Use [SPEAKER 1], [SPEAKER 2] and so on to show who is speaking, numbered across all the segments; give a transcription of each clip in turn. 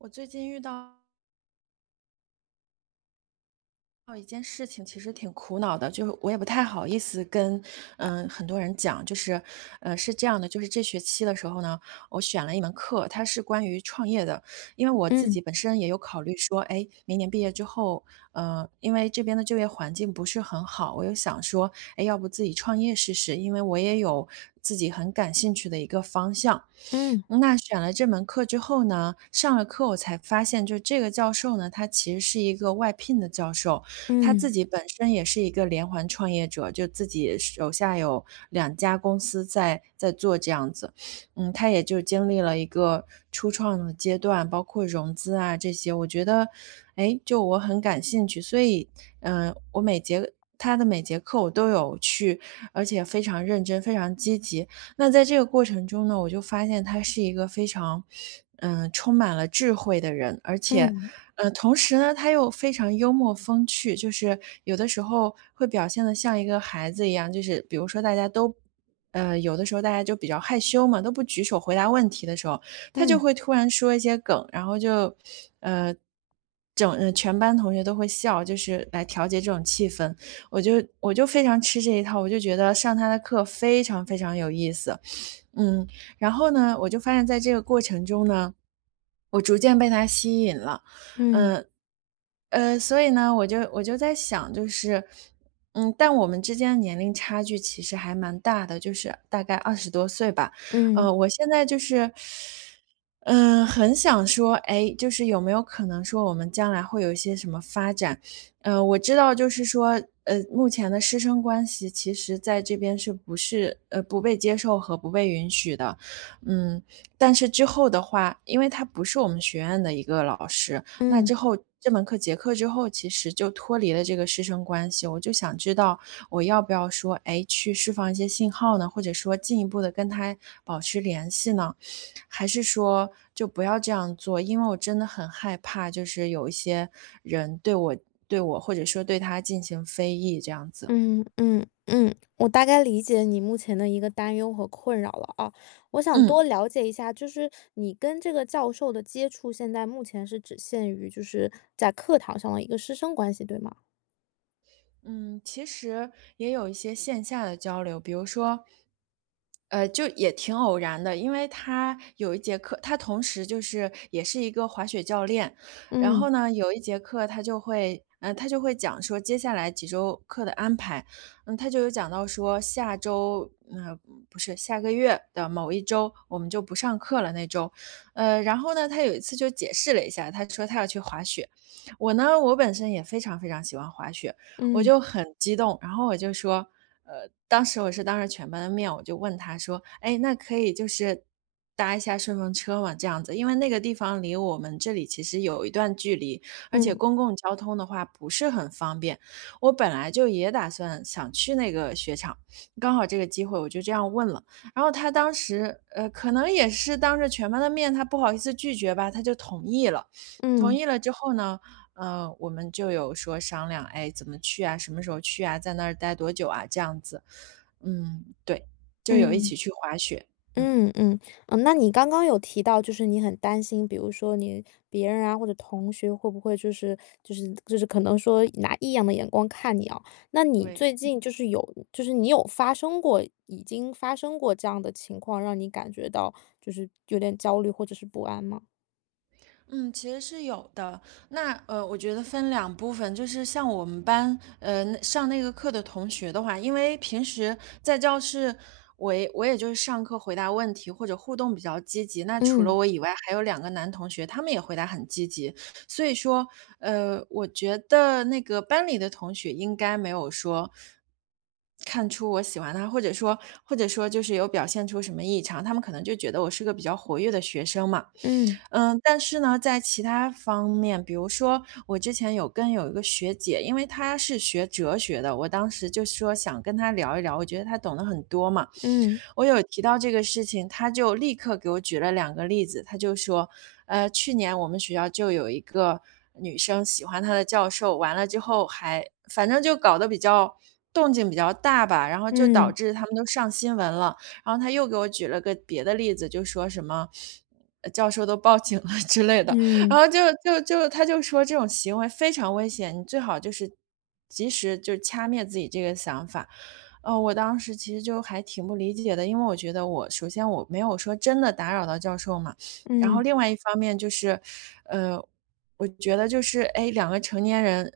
[SPEAKER 1] 我最近遇到到一件事情其实挺苦恼的，就，我也不太好意思跟，呃，很多人讲。就是，呃，是这样的，就是这学期的时候呢，我选了一门课，它是关于创业的。因为我自
[SPEAKER 2] 嗯。
[SPEAKER 1] 己本身也有考虑说，诶，明年毕业之后，呃，因为这边的就业环境不是很好。我就想说，诶，要不自己创业试试，因为我也有自己很感兴趣的一个方向。
[SPEAKER 2] 嗯。
[SPEAKER 1] 那选了这门课之后呢，上了课，我才发现，就这个教授呢，他其实是一个外聘的教授。他自
[SPEAKER 2] 嗯。
[SPEAKER 1] 己本身也是一个连环创业者，就自己手下有2家公司在在做这样子。嗯，他也就经历了一个初创的阶段，包括融资啊这些，我觉得，诶，就我很感兴趣。所以，呃，我每节他的每节课我都有去，而且非常认真，非常积极。那在这个过程中呢，我就发现他是一个非常，呃，充满了智慧的人。而且
[SPEAKER 2] 嗯。
[SPEAKER 1] 呃，同时呢，他又非常幽默风趣，就是有的时候会表现得像一个孩子一样，就是比如说大家都呃，有的时候大家就比较害羞嘛，都不举手回答问题的时候，他就
[SPEAKER 2] 嗯
[SPEAKER 1] 会突然说一些梗，然后就，呃，整呃，全班同学都会笑，就是来调节这种气氛。我就我就非常吃这一套，我就觉得上他的课非常非常有意思。嗯，然后呢，我就发现在这个过程中呢，我逐渐被他吸引了，
[SPEAKER 2] 嗯。
[SPEAKER 1] 呃呃，所以呢，我就我就在想，就是嗯，但我们之间年龄差距其实还蛮大的，就是大概20多岁吧。
[SPEAKER 2] 嗯。
[SPEAKER 1] 呃，我现在就是，呃，很想说，哎，就是有没有可能说我们将来会有一些什么发展。呃，我知道就是说，呃，目前的师生关系其实在这边是不是，呃不被接受和不被允许的。嗯，但是之后的话，因为他不是我们学院的一个老师，那
[SPEAKER 2] 嗯。
[SPEAKER 1] 之后这门课结课之后，其实就脱离了这个师生关系，我就想知道我要不要说，哎，去释放一些信号呢？或者说进一步地跟他保持联系呢？还是说就不要这样做。因为我真的很害怕，就是有一些人对我对我或者说对他进行非议，这样子。
[SPEAKER 2] 嗯，嗯，嗯，我大概理解你目前的一个担忧和困扰了啊。我想多
[SPEAKER 1] 嗯。
[SPEAKER 2] 了解一下，就是你跟这个教授的接触现在目前是只限于就是在课堂上的一个师生关系，对吗？
[SPEAKER 1] 嗯，其实也有一些线下的交流。比如说，呃，就也挺偶然的，因为他有一节课他同时就是也是一个滑雪教练，然
[SPEAKER 2] 嗯。
[SPEAKER 1] 后呢，有一节课他就会嗯，他就会讲说接下来几周课的安排，嗯，他就有讲到说下周呃，不是下个月的某一周，我们就不上课了那周。呃，然后呢，他有一次就解释了一下，他说他要去滑雪。我呢，我本身也非常非常喜欢滑雪，我
[SPEAKER 2] 嗯。
[SPEAKER 1] 就很激动，然后我就说呃，当时我是当着全班的面，我就问他说，诶，那可以就是搭一下顺风车吗这样子。因为那个地方离我们这里其实有一段距离，而且
[SPEAKER 2] 嗯。
[SPEAKER 1] 公共交通的话不是很方便，我本来就也打算想去那个雪场，刚好这个机会我就这样问了，然后他当时，呃，可能也是当着全班的面，他不好意思拒绝吧，他就同意了。同
[SPEAKER 2] 嗯。
[SPEAKER 1] 意了之后呢，呃，我们就有说商量，诶，怎么去啊，什么时候去啊，在那儿呆多久啊这样子。嗯，对，就有一
[SPEAKER 2] 嗯。
[SPEAKER 1] 起去滑雪，嗯。
[SPEAKER 2] 嗯嗯，嗯，那你刚刚有提到就是你很担心，比如说你别人啊，或者同学会不会就是就是就是可能说拿异样的眼光看你哦。那你
[SPEAKER 1] 对。
[SPEAKER 2] 最近就是有就是你有发生过已经发生过这样的情况，让你感觉到就是有点焦虑或者是不安吗？
[SPEAKER 1] 嗯，其实是有的。那，呃，我觉得分2部分，就是像我们班，呃，上那个课的同学的话，因为平时在教室，我也我也就是上课回答问题，或者互动比较积极。那除了
[SPEAKER 2] 嗯。
[SPEAKER 1] 我以外，还有2个男同学，他们也回答很积极。所以说，呃，我觉得那个班里的同学应该没有说，看出我喜欢他，或者说或者说就是有表现出什么异常，他们可能就觉得我是个比较活跃的学生嘛。
[SPEAKER 2] 嗯。
[SPEAKER 1] 呃，但是呢，在其他方面，比如说，我之前有跟有1个学姐，因为她是学哲学的，我当时就是说想跟她聊一聊，我觉得她懂的很多嘛，
[SPEAKER 2] 嗯。
[SPEAKER 1] 我有提到这个事情，她就立刻给我举了2个例子。她就说，呃，去年我们学校就有一个女生，喜欢他的教授，完了之后还反正就搞得比较动静比较大吧，然后就导
[SPEAKER 2] 嗯。
[SPEAKER 1] 致他们都上新闻了。然后她又给我举了个别的例子，就说什么，呃，教授都报警了之类的，然
[SPEAKER 2] 嗯。
[SPEAKER 1] 后就就就她就说这种行为非常危险，你最好就是，及时就掐灭自己这个想法。啊，我当时其实就还挺不理解的，因为我觉得我首先我没有说真的打扰到教授嘛，然后
[SPEAKER 2] 嗯。
[SPEAKER 1] 另外一方面就是，呃，我觉得就是，诶，2个成年人，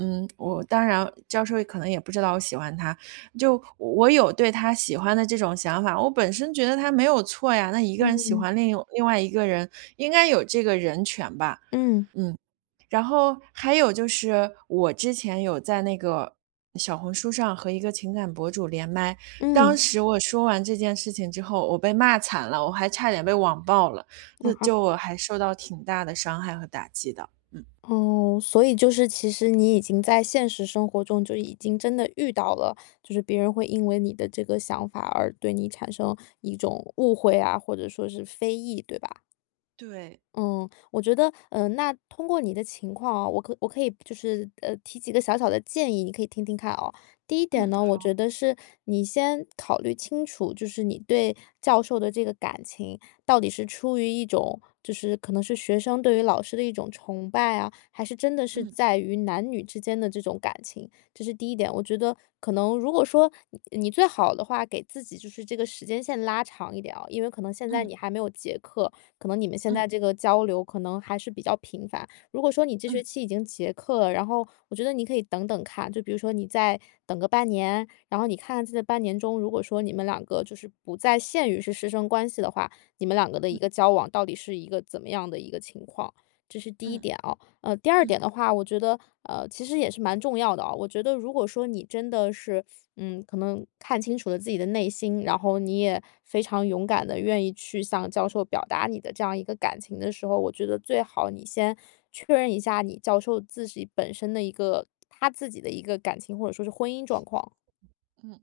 [SPEAKER 1] 嗯，我当然，教授可能也不知道我喜欢他，就我有对他喜欢的这种想法，我本身觉得它没有错呀，那一个人喜
[SPEAKER 2] 嗯。
[SPEAKER 1] 欢另一个外另外一个人，应该有这个人权吧，
[SPEAKER 2] 嗯。
[SPEAKER 1] 嗯。然后还有就是，我之前有在那个小红书上和一个情感博主连麦，
[SPEAKER 2] 嗯。
[SPEAKER 1] 当时我说完这件事情之后，我被骂惨了，我还差点被网暴了，那
[SPEAKER 2] 啊？
[SPEAKER 1] 就我还受到挺大的伤害和打击的，嗯。
[SPEAKER 2] 哦，所以就是其实你已经在现实生活中，就已经真的遇到了，就是别人会因为你的这个想法而对你产生一种误会啊，或者说是非议，对吧？
[SPEAKER 1] 对。
[SPEAKER 2] 嗯，我觉得，呃，那通过你的情况哦，我可我可以就是，呃，提几个小小的建议，你可以听听看啊。第一点
[SPEAKER 1] 嗯，
[SPEAKER 2] 呢，我觉
[SPEAKER 1] 好。
[SPEAKER 2] 得是你先考虑清楚，就是你对教授的这个感情到底是出于一种，就是可能是学生对于老师的一种崇拜啊，还是真的是
[SPEAKER 1] 嗯。
[SPEAKER 2] 在于男女之间的这种感情，这是第一点。我觉得可能，如果说你你最好的话，给自己就是这个时间线拉长一点啊，因为可能现在
[SPEAKER 1] 嗯。
[SPEAKER 2] 你还没有结课，可能你们现
[SPEAKER 1] 嗯。
[SPEAKER 2] 在这个交流可能还是比较频繁。如果说你这学
[SPEAKER 1] 嗯。
[SPEAKER 2] 期已经结课了，然后我觉得你可以等等看。就比如说你再等个半年，然后你看在这半年中，如果说你们2个就是不再限于是师生关系的话，你们2个的一
[SPEAKER 1] 嗯。
[SPEAKER 2] 个交往到底是一个怎么样的一个情况，这是第一
[SPEAKER 1] 嗯。
[SPEAKER 2] 点哦。呃，第二点
[SPEAKER 1] 嗯。
[SPEAKER 2] 的话，我觉得，呃，其实也是蛮重要的哦。我觉得如果说你真的是，嗯，可能看清楚了自己的内心，然后你也非常勇敢地愿意去向教授表达你的这样一个感情的时候，我觉得最好你先确认一下你教授自己本身的一个他自己的一个感情，或者说是婚姻状况。
[SPEAKER 1] 嗯。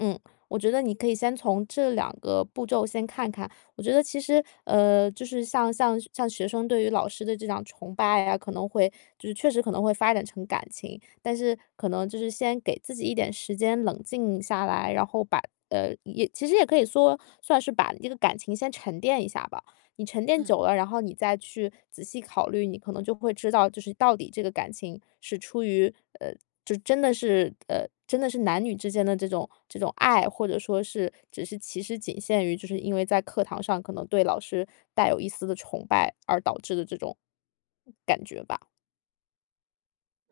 [SPEAKER 2] 嗯，我觉得你可以先从这两个步骤先看看。我觉得其实呃，就是，像像像学生对于老师的这样崇拜啊，可能会就是确实可能会发展成感情。但是，可能就是先给自己一点时间冷静下来，然后把呃，也其实也可以说，算是把这个感情先沉淀一下吧。你沉淀
[SPEAKER 1] 嗯。
[SPEAKER 2] 久了，然后你再去仔细考虑，你可能就会知道，就是到底这个感情是出于呃，就真的是呃，真的是男女之间的这种这种爱，或者说是只是其实仅限于，就是因为在课堂上，可能对老师带有一丝的崇拜，而导致的这种感觉吧。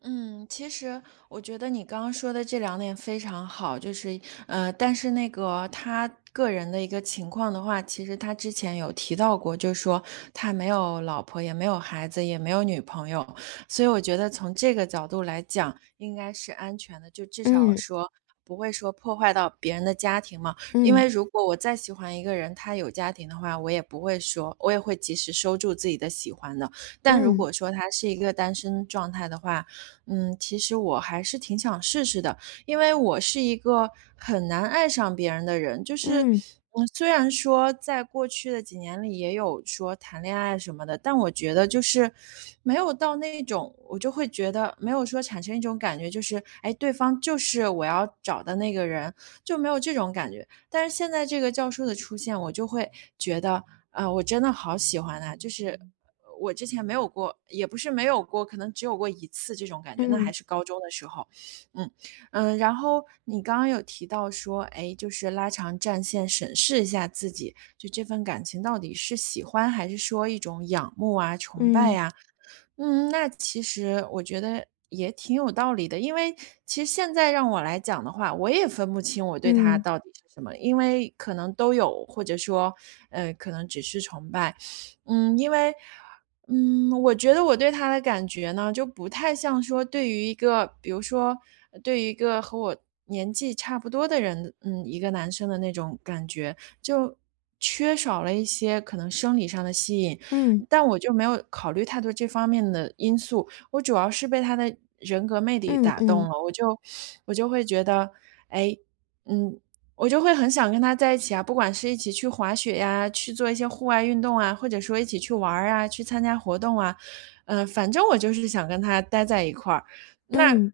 [SPEAKER 1] 嗯，其实我觉得你刚刚说的这两点非常好。就是嗯，但是那个，他个人的一个情况的话，其实他之前有提到过，就是说他没有老婆，也没有孩子，也没有女朋友，所以我觉得从这个角度来讲，应该是安全的。就至少
[SPEAKER 2] 嗯。
[SPEAKER 1] 说，不会说破坏到别人的家庭嘛。因
[SPEAKER 2] 嗯。
[SPEAKER 1] 为如果我再喜欢一个人，他有家庭的话，我也不会说我也会及时收住自己的喜欢的，但如
[SPEAKER 2] 嗯。
[SPEAKER 1] 果说他是一个单身状态的话，嗯，其实我还是挺想试试的。因为我是一个很难爱上别人的人，就是
[SPEAKER 2] 嗯。
[SPEAKER 1] 虽然说在过去的几年里，也有说谈恋爱什么的，但我觉得就是，没有到那一种，我就会觉得，没有说产生一种感觉，就是，诶，对方就是我要找的那个人，就没有这种感觉。但是现在这个教授的出现，我就会觉得，啊，我真的好喜欢啊，就是我之前没有过也不是没有过，可能只有过1次这种感觉，那
[SPEAKER 2] 嗯。
[SPEAKER 1] 还是高中的时候。嗯，呃，然后你刚刚有提到说，哎，就是”拉长战线审视一下自己，就这份感情到底是喜欢，还是说一种仰慕啊、崇拜
[SPEAKER 2] 嗯。
[SPEAKER 1] 啊。“嗯，那其实我觉得也挺有道理的，因为其实现在让我来讲的话，我也分不清我对他
[SPEAKER 2] 嗯。
[SPEAKER 1] 到底是什么。因为可能都有，或者说，呃，可能只是崇拜。嗯，因为嗯，我觉得我对他的感觉呢，就不太像说对于一个比如说对于一个和我年纪差不多的人嗯，一个男生的那种感觉，就缺少了一些可能生理上的吸引。
[SPEAKER 2] 嗯。
[SPEAKER 1] 但我就没有考虑太多这方面的因素，我主要是被他的人格魅力
[SPEAKER 2] 嗯
[SPEAKER 1] 打动
[SPEAKER 2] 嗯。
[SPEAKER 1] 了。我就我就会觉得：”哎，嗯，我就会很想跟他在一起啊，不管是一起去滑雪呀，去做一些户外运动啊，或者说一起去玩儿啊，去参加活动啊。“嗯，反正我就是想跟他呆在一块儿。那
[SPEAKER 2] 嗯。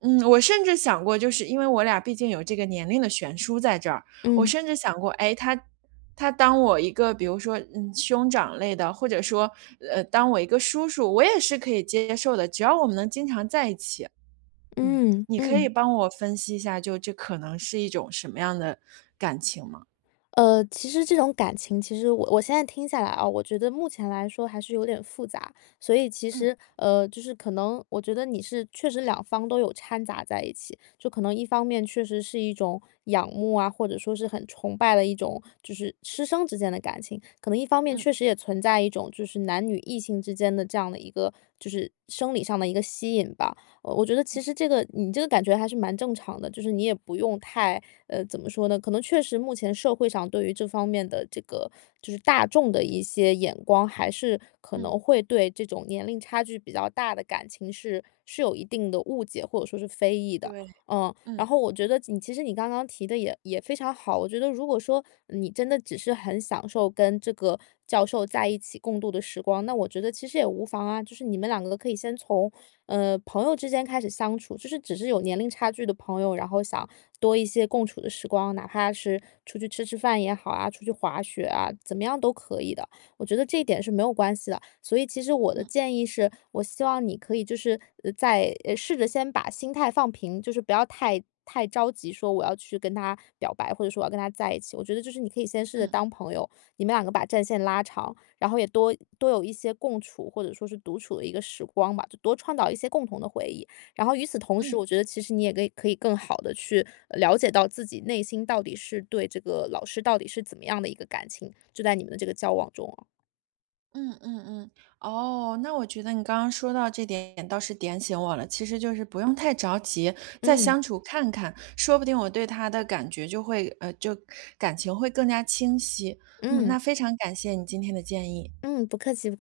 [SPEAKER 1] 嗯，我甚至想过就是因为我俩毕竟有这个年龄的悬殊在这儿，我
[SPEAKER 2] 嗯。
[SPEAKER 1] 甚至想过，诶，他他当我一个比如说，呃，兄长类的，或者说呃，当我一个叔叔，我也是可以接受的，只要我们能经常在一起。嗯。
[SPEAKER 2] 嗯
[SPEAKER 1] 你可以
[SPEAKER 2] 嗯。
[SPEAKER 1] 帮我分析一下，就这可能是一种什么样的感情吗？
[SPEAKER 2] 呃，其实这种感情，其实我我现在听下来啊，我觉得目前来说，还是有点复杂。所以其
[SPEAKER 1] 嗯。
[SPEAKER 2] 实呃，就是可能，我觉得你是确实两方都有掺杂在一起，就可能一方面确实是一种仰慕啊，或者说是很崇拜的一种，就是师生之间的感情，可能一方面，
[SPEAKER 1] 嗯。
[SPEAKER 2] 确实也存在一种，就是男女异性之间的这样的一个就是生理上的一个吸引吧。呃，我觉得其实这个你这个感觉还是蛮正常的，就是你也不用太呃，怎么说呢，可能确实目前社会上对于这方面的这个，就是大众的一些眼光，还是可
[SPEAKER 1] 嗯。
[SPEAKER 2] 能会对这种年龄差距比较大的感情，是是有一定的误解或者说是非议的。
[SPEAKER 1] 对，
[SPEAKER 2] 嗯，然
[SPEAKER 1] 嗯。
[SPEAKER 2] 后我觉得你，其实你刚刚提的，也也非常好，我觉得如果说，你真的只是很享受跟这个教授在一起共度的时光，那我觉得其实也无妨啊。就是你们两个可以先从，呃，朋友之间开始相处，就是只是有年龄差距的朋友，然后想多一些共处的时光，哪怕是出去吃吃饭也好啊，出去滑雪啊，怎么样都可以的。我觉得这一点是没有关系的。所以其实我的
[SPEAKER 1] 嗯。
[SPEAKER 2] 建议是，我希望你可以就是，呃，在试着先把心态放平，就是不要太太着急说我要去跟他表白，或者说我跟他在一起，我觉得就是你可以先试着
[SPEAKER 1] 嗯。
[SPEAKER 2] 当朋友，你们两个把战线拉长，然后也多多有一些共处，或者说是独处的一个时光吧，就多创造一些共同的回忆。然后与此同时，
[SPEAKER 1] 嗯。
[SPEAKER 2] 我觉得其实你也可以可以更好地去了，呃，解到自己内心，到底是对这个老师到底是怎么样的一个感情，就在你们的这个交往中啊。
[SPEAKER 1] 嗯嗯嗯。哦，那我觉得你刚刚说到这点倒是点醒我了，其实就是不用太着急，再
[SPEAKER 2] 嗯。
[SPEAKER 1] 相处看看，说不定我对他的感觉就会呃，就感情会更加清晰。嗯，那
[SPEAKER 2] 嗯。
[SPEAKER 1] 非常感谢你今天的建议。
[SPEAKER 2] 嗯，不客气。